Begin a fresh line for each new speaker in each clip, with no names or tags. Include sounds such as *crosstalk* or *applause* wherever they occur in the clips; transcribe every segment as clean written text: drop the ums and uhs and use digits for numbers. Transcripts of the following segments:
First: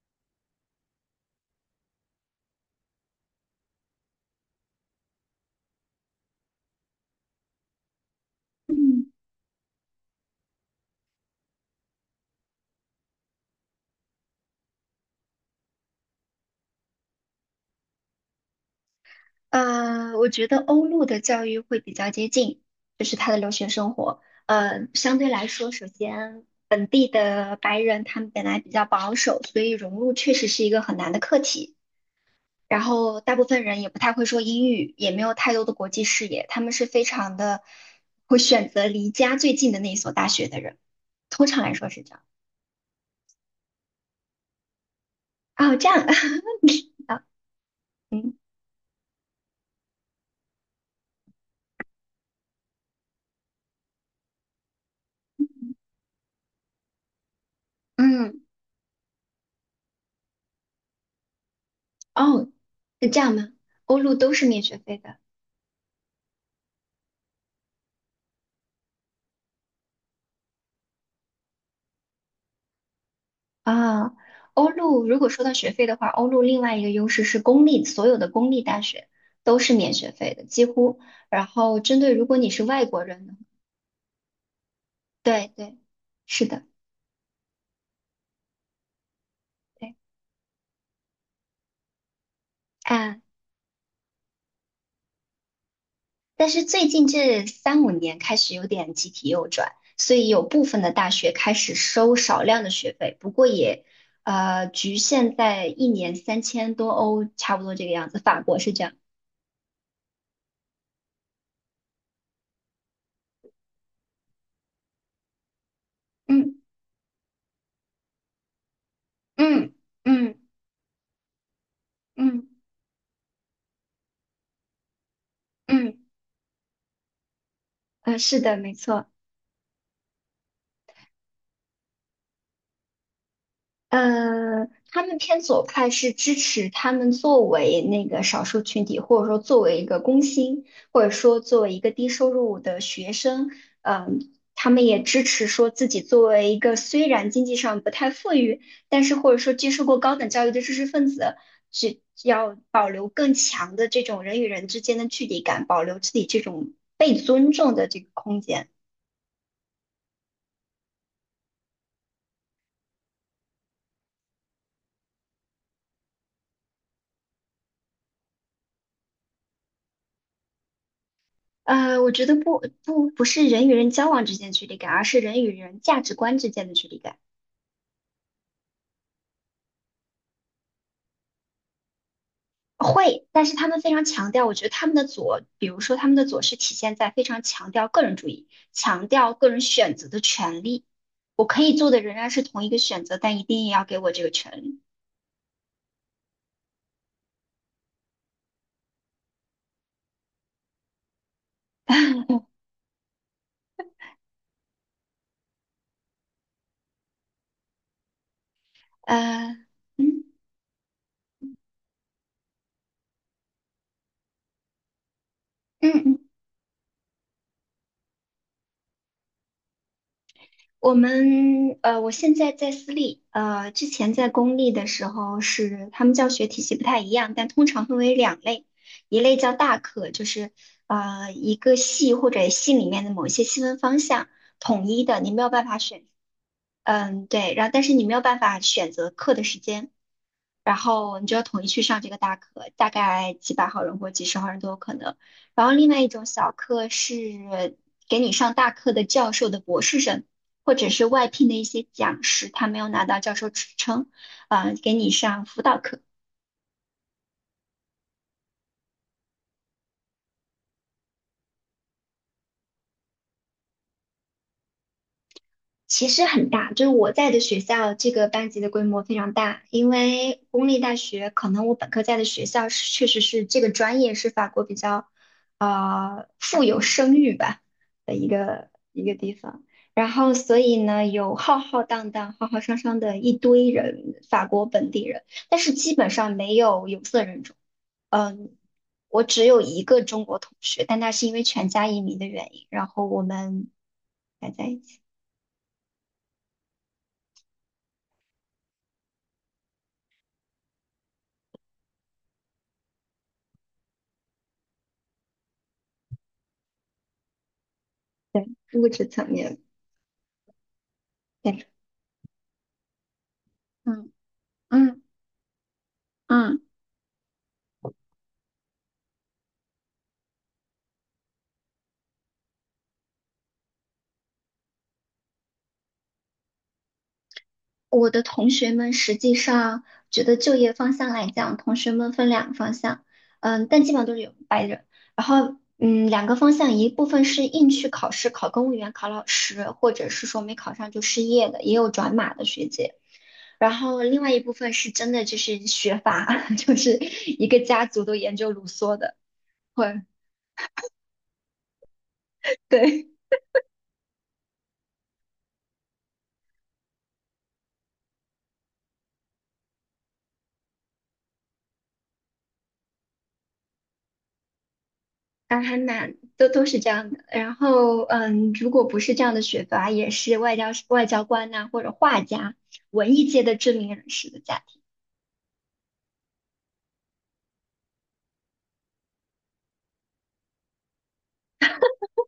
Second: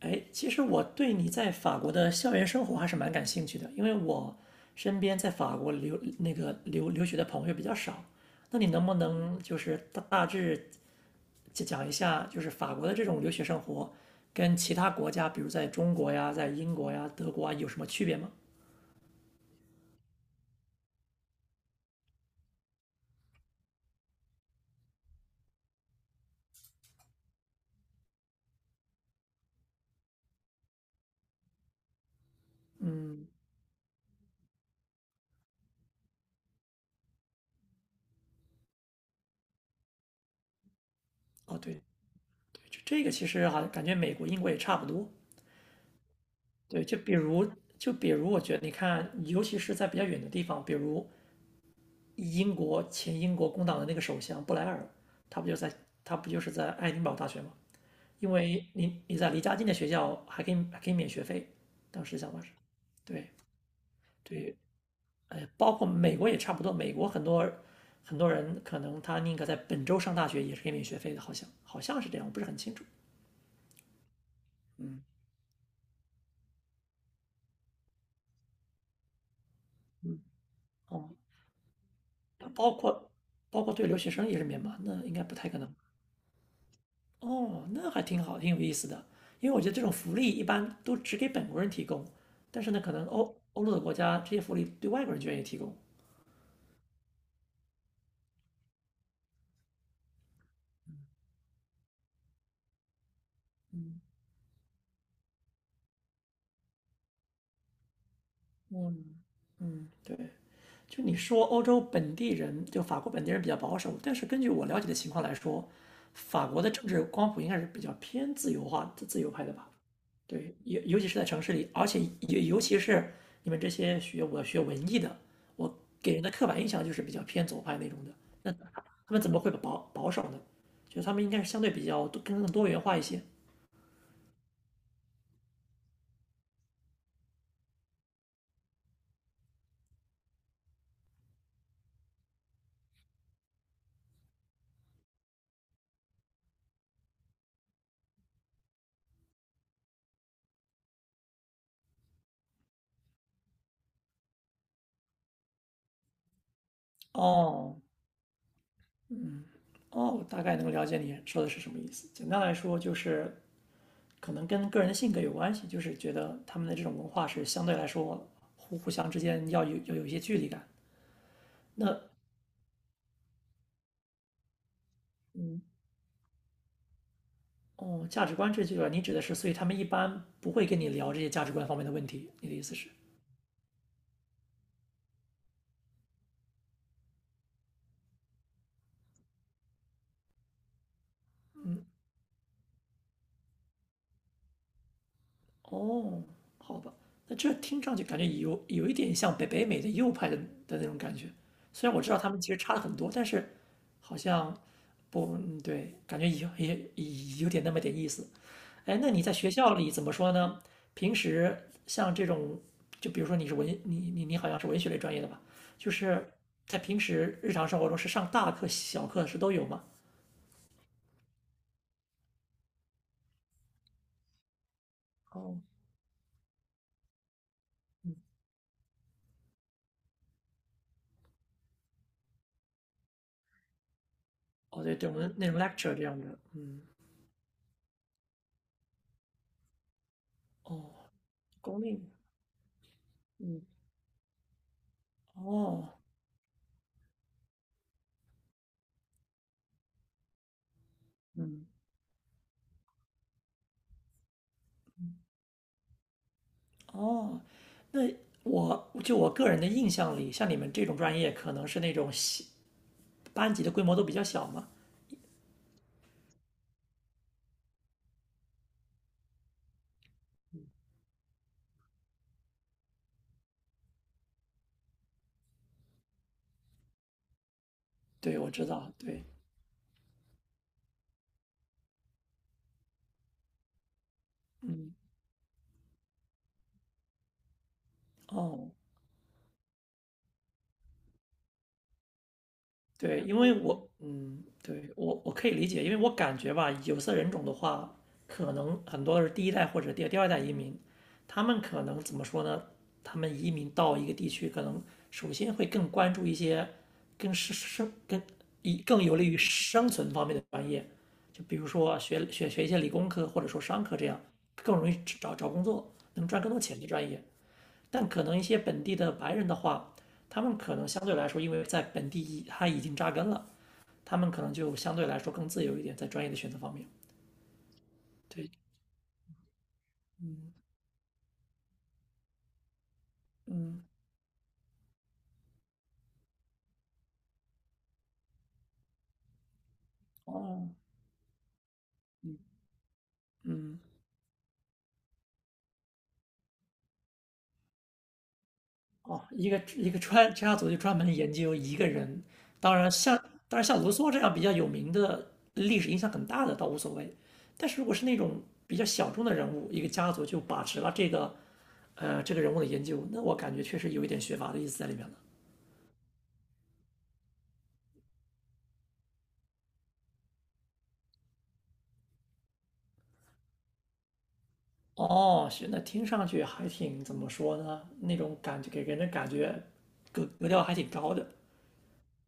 哎，其实我对你在法国的校园生活还是蛮感兴趣的，因为我身边在法国留留学的朋友比较少。那你能不
嗯，
能就是大致讲一下，就是法国的这种留学生活跟其他国家，比如在中国呀、在英国呀、德国啊，有什么区别吗？
我觉得欧陆的教育会比较接近，就是他的留学生活。相对来说，首先本地的白人他们本来比较保守，所以融入确实是一个很难的课题。然后大部分人也不太会说英语，也没有太多的国际视野，他们是非常的会选择离家最近的那一所大学的人，通
哦，
常来
对，
说是这样。
就这个其实好像感觉美国、英国也差不多。
哦，这样，
对，就
*laughs*
比
啊，
如就比如，我觉得你看，尤其是在比较远的地方，比如英国前英国工党的那个首相布莱尔，他不就在他不就是在爱丁堡大学吗？因
嗯，
为你在离家近的学校还可以免学费，当时想法
哦，
是，
是这
对，
样吗？欧陆都是
对，
免学费的。
哎，包括美国也差不多，美国很多人可能他宁可在本州上大学也是可以免学费的，好像好像是这样，我不是很清楚。
啊，欧
嗯。
陆如果说到学费的话，欧陆另外一个优势是公立，所有的公立大学都是免学
嗯。
费的，几乎。
哦，
然后针对如果你是
包
外国
括
人呢。
包括对留学生也是免嘛，那应该不
对
太可能。
对，是的，
哦，那还挺好，挺有意思的。因为我觉得这种
对
福利一般都只给本国人提供，但是呢，可能
啊。
欧陆的国家这些福利对外国人就愿意提供。
但是最近这三五年开始有点集体右转，所以有部分的大学开始收少量的学费，不过也
嗯。
局限在一年3000多欧，差不多这个样子。法国是这样。
嗯。嗯，对。就你说欧洲本地人，就法国本地人比较保守，但是根据我了解的情况来说，法
嗯
国的政治光谱应该是比较偏自由化、自由派的吧？
嗯嗯
对，尤其是在城市里，而且尤
嗯
尤其是你们这些我学文艺的，我
嗯。
给人的刻板印象就是比较偏左派那种的。
是
那
的，没错。
他们怎么会保守呢？就得他们应该是相对比较多更多元化一些。
他们偏左派是支持他们作为那个少数群体，或者说作为一个工薪，或者说作为一个低收入的学生，他们也支持说自己作为一个虽然经济上不太富裕，但是或者说接受过高等教育的知识分子，只要保留更强的这种人与人之间的距离感，保留自己这种被尊重
哦。
的这个空间。
哦，大概能够了解你说的是什么意思。简单来说，就是可能跟个人的性格有关系，就是觉得他们的这种文化是相对来说互相之间要有一些距离感。那
我觉得不是人与人交往之间的距离感，而是人与
嗯。
人价值观之间的距离感。
哦，价值观这句啊，你指的是，所以他们一般不会跟你聊这些价值观方面的问题，你的意思是？
会，但是他们非常强调，我觉得他们的左，比如说他们的左是体现在非常强调个人主义，强调个人选择的权利。我可以做的仍然是同一个选择，但一定也要给我这个权利。
哦，好吧，那这听上去感觉有一点像北美的右派的的那种感觉，虽然我知道他们
*laughs*
其实差了很多，但是好像不，嗯对，感觉有也也有点那么点意思。哎，那你在学
呃，
校里怎么
嗯
说呢？平时像这种，就比如说你是文，你好像是文学类专业的吧？
嗯
就是
嗯。
在平时日常生活中是上大课、小课是都有吗？
我现在在私立，之前在公立的时候
哦。
是他们教学体系不太一样，但通常分为两类，一类叫大课，就是一个系或者系里面的某一些细分方向
哦，
统
对
一
对，我
的，你
们
没有
那种
办法
lecture 这
选，
样的，嗯。
嗯，对，然后但是你没有办法选择课的时间，然
哦，
后你就要统一去
公
上
立。
这个大课，大概几
嗯。
百号人或几十号人都有可能。然后
哦。
另外一种小课是给你上大课的教授的博士生，或者是外聘的一
嗯。
些讲师，他没有拿到教授职称，给你上辅导课。
哦，那我个人的印象里，像你们这种专业，可能是那种小班级的规模都比较小嘛。
其实很大，就是我在的学校这个班级的规模非常大，因为公立大学可能我本科在的学校是确实是这个专业是法国比较富有声誉吧的一
对，我知
个
道，
一个
对。
地方，然后所以呢有浩浩荡荡、浩浩汤汤的一堆人，法国本
嗯。
地人，但是基本上没有有色人种，嗯。
哦，
我只有一个中国同学，但他是因为全家移民的原因，然后
对，
我
因为
们
我，嗯，
还在一
对，
起。
我可以理解，因为我感觉吧，有色人种的话，可能很多是第一代或者第二代移民，他们可能怎么说呢？他们移民到一个地区，可能首先会更关注一些更是生更
对，
以
物
更
质
有利
层
于
面，
生存方面的专业，就比
变成。
如说学一些理工科或者说商科这
嗯
样，更容易
嗯
找工作能赚更
嗯。
多钱的专业。但可能一些本地的白人的话，他们可能相对来说，因为在本地他已经扎根了，他们可能就相对来说更自由一点，在专业的选择方面。
我的同
对。
学们实际上觉得就业方向来讲，同学们分两个方向，嗯，但
嗯。
基本上都是有白人。然后，两个方向，一部分是硬去考试，考公务员、考老师，或者是说没
哦。
考上就失业的，也有转码的学姐。然
嗯。
后另外一部分是真的就是学法，*laughs* 就是一个家族都研究卢梭的，
哦，一个一个
会，
专家族就专门研究一个人，当然
对。
像当然像卢梭这样比较有名的历史影响很大的倒无所谓，但是如果是那种比较小众的人物，一个家族就把持了这个这个人物的研究，那我感觉确实有一点学阀的意思在里面了。
啊，还蛮都是这样的。然后，如果不是这样的学阀，也是外交官呐、或者画家、文艺界的知名人士的家庭。
哦，是，那听上去还挺怎么说呢？那种感觉给人的感觉格调还挺高的，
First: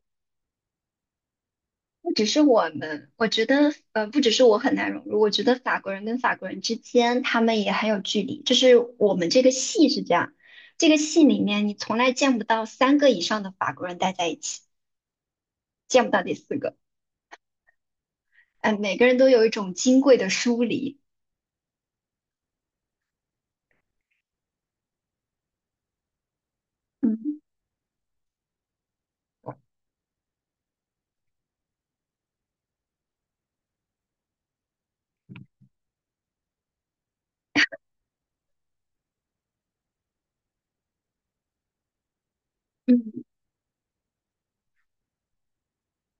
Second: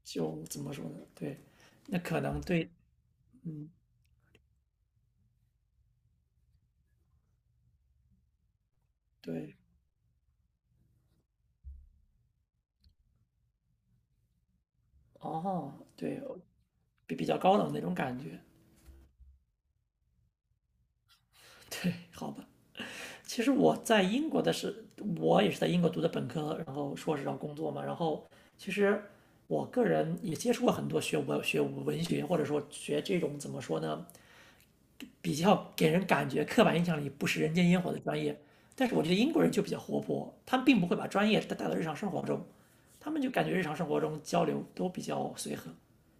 就怎么说呢？对，那
不
可
只是
能对。
我们，我觉
嗯，
得，不只是我很难融入，我觉得法国人跟法国人之间，他们也很有距离。就是我们这个
对。
系是这样，这个系里面你从来见不到三个以上的法国人待在一起，
哦，
见不
对，
到第四个。
比较高冷那种感觉，
嗯、每个人都有一种金贵的疏离。
对，好吧。其实我在英国的是，我也是在英国读的本科，然后硕士，然后
嗯
工作嘛。然后其实我个人也接触过很多学文学或者说学这种怎么说呢，比较给人感觉刻板印象里不食人间烟火的专业。但是我觉得英国人就比较活泼，他们并不会把专业带到日常生活中，
嗯
他们就感觉日常生活中交流都比较随和，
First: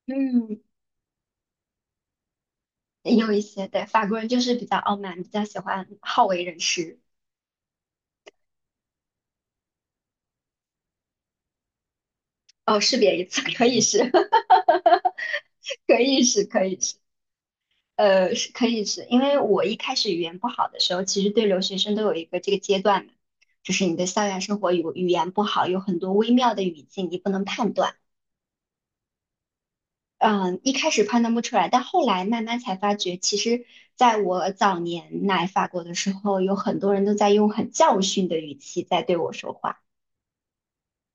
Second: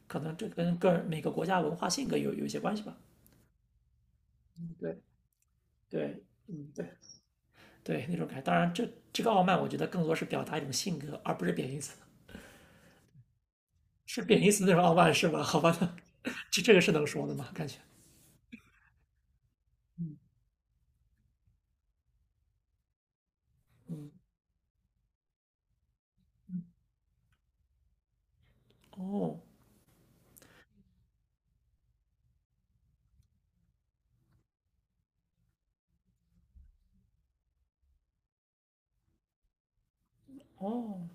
可能这
嗯。
跟个人每个国家文化性格有一些关系吧。
也有一些，对，法国人就是比较傲
对
慢，比较喜欢
对
好为人师。
对，那种感觉当然这，这个傲慢，我觉得更多是表达一种性格，而不是贬义词。
哦，识别一次，可以是，
是贬
*laughs*
义词那种傲慢是吧？好吧，那
可以是，
*laughs* 这
可
这
以
个是
是，
能说的吗？感觉
是可以是，因为我一开始语言不好的时候，其实对留学生都有一个这个阶段嘛，就是你的校园生活语言不好，有很多微妙的语境你不能判断。
哦。
嗯，一开始判断不出来，但后来慢慢才发觉，其实在我早年来法国的时候，有很多人都在用很教训的语气在对我说话。
哦，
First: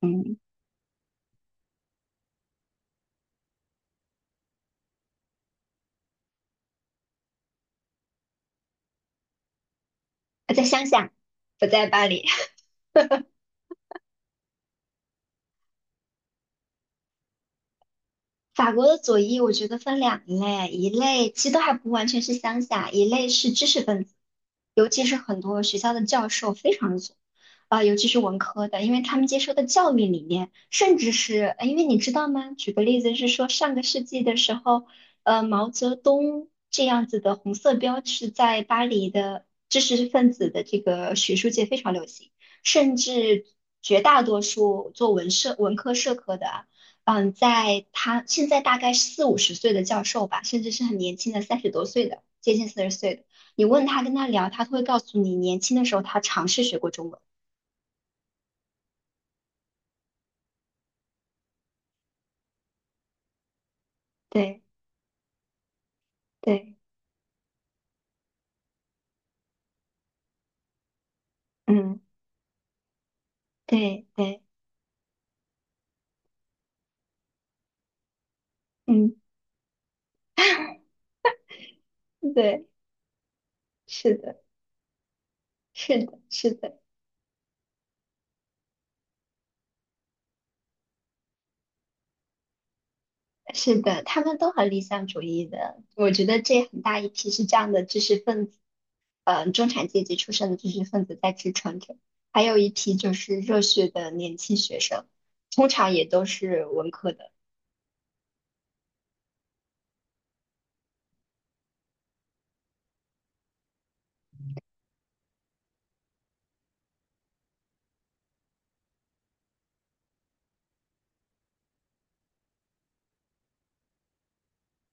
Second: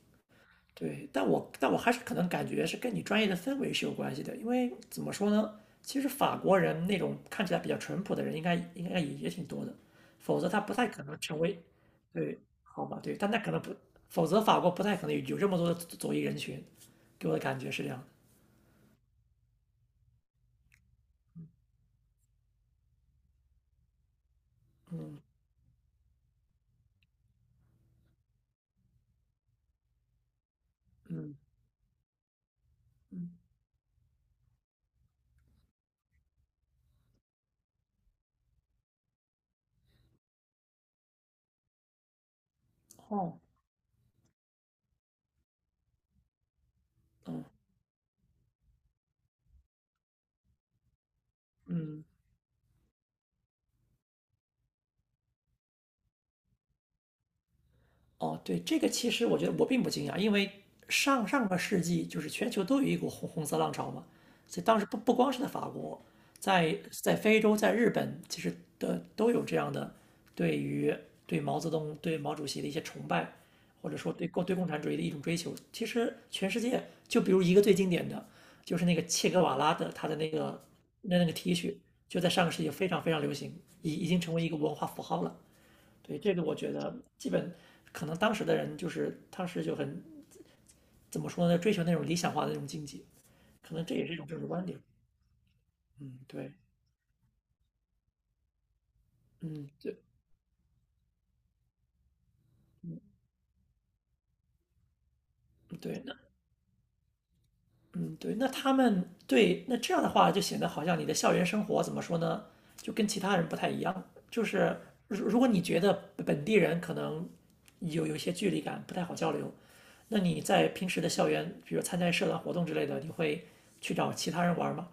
嗯，
对，但我还是可能感觉是跟你专业的氛围是有关系的，因为怎么说呢，其实法国人那种看起来比较淳朴的人应该应该也也挺多的，否则
我
他
在
不
乡
太可
下，
能成为，
不在巴黎。
对，好吧，对，但他可能不，否则法国不太可能有这么多的左翼人群，给我的感觉是这样的。
法国的左翼，我觉得分两类，一类其实都还不完全是乡下，一类是知识分子，尤其是
嗯。
很多学校的教授非常左，尤其是文科的，因为他们接受的教育理念，甚至
嗯。
是，因为你知道吗？举个例子是
嗯。
说，上个世纪的时候，毛泽东这样子的红色标志在巴黎的知识分子的这个学术界非常流行，甚
哦。
至绝大多数做文社、文科、社科的啊。
嗯。
在他现在大概四五十岁的教授吧，甚至是很年轻的三十多
嗯。
岁的，接近40岁的，你问他跟他聊，他都会告诉你，年轻的时候他尝试学过中文。
哦，对，这个其实我觉得我并不惊讶，因为上个世纪就是全球都有一股红色浪潮嘛，所
对
以当时不光是在法国，
对，
在非洲在日本，其实的都有这样的对于对毛泽东、
嗯，
对毛主席的一些崇拜，或者
对
说对
对，
共对共产主义的一种追求。其实全世界，就比如一个最经典的，就是那个
嗯，
切格瓦拉的他的那个那个 T 恤，就在上个世
对，
纪非常非常流行，已已
是
经成
的，
为一个文化符号了。
是的，
对，这个
是
我觉
的。
得基本可能当时的人就是他是就很怎么说呢，追求那种理想化的那种境界，可
是
能这
的，
也是一
他
种
们
政治
都
观
很
点。
理想主义的。我
嗯，
觉得
对。
这很大一批是这样的知识分子，中
嗯，
产
对。
阶级出身的知识分子在支撑着，还有一批就是热血的年轻学生，通常
对，
也
那
都是文科的。
嗯对，那他们对那这样的话就显得好像你的校园生活怎么说呢，就跟其他人不太一样。就是如果你觉得本地人可能有一些距离感，不太好交流，那你在平时的校园，比如参加社团活动之类的，你会去找其他人玩吗？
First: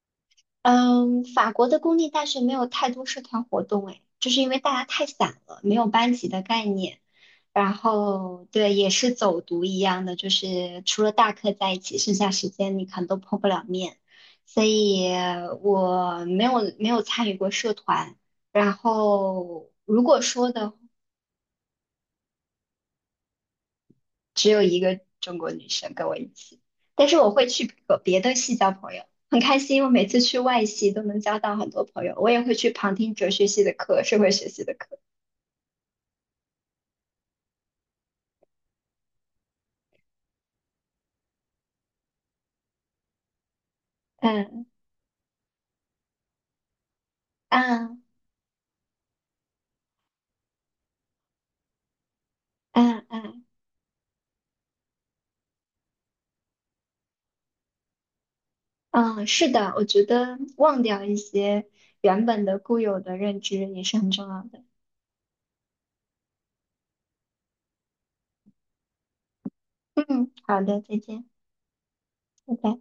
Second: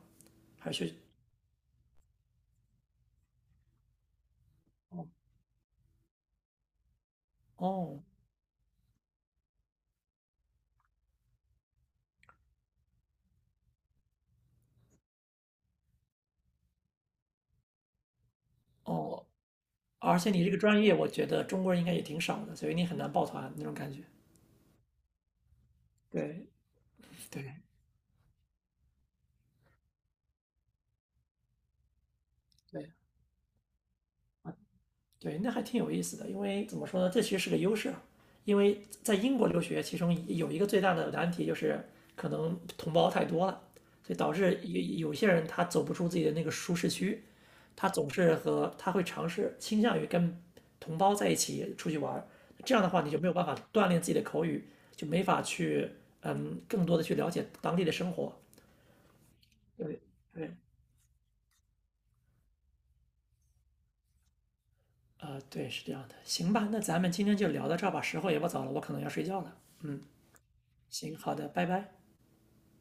还是去？
嗯，法国的公立大学没有太多社团活动，哎，就是因为大家太散了，没有班级的概念。然
哦。
后对，也是走读一样的，就是除了大课在一起，剩下时间你可能都碰不了面，所以我没有参与过社团。然
哦，
后如
而
果
且你
说
这个
的，
专业，我觉得中国人应该也挺少的，所以你很难抱团那种感觉。
只有一个中国女生跟我一
对。
起，但是我会
对。
去和别的系交朋友，很开心。我每次去外系都能交到很多朋友，我也会去
对。
旁听哲学系的课、社会学系的课。
对，那还挺有意思的，因为怎么说呢，这其实是个优势啊，因为在英国留学，其中有一个最大的难题就是可能同胞太多了，所以导致
嗯
有些人他走不出自己的那个舒适区，他
嗯
总是和他会尝试倾向于跟同胞在一起出去玩儿。这样的话，
嗯
你就没有办
嗯。
法锻炼自己的口语，就没法去嗯更多的去了解当地的生活。
嗯，是的，我
对。
觉得
对。
忘掉一些原本的固有的认知也是很重要的。
啊，对，是这样的。行吧，那咱们今天就聊到这儿吧，时候也不早了，我可能要睡觉了。嗯，
嗯，好的，再
行，
见，
好的，拜拜。
拜拜。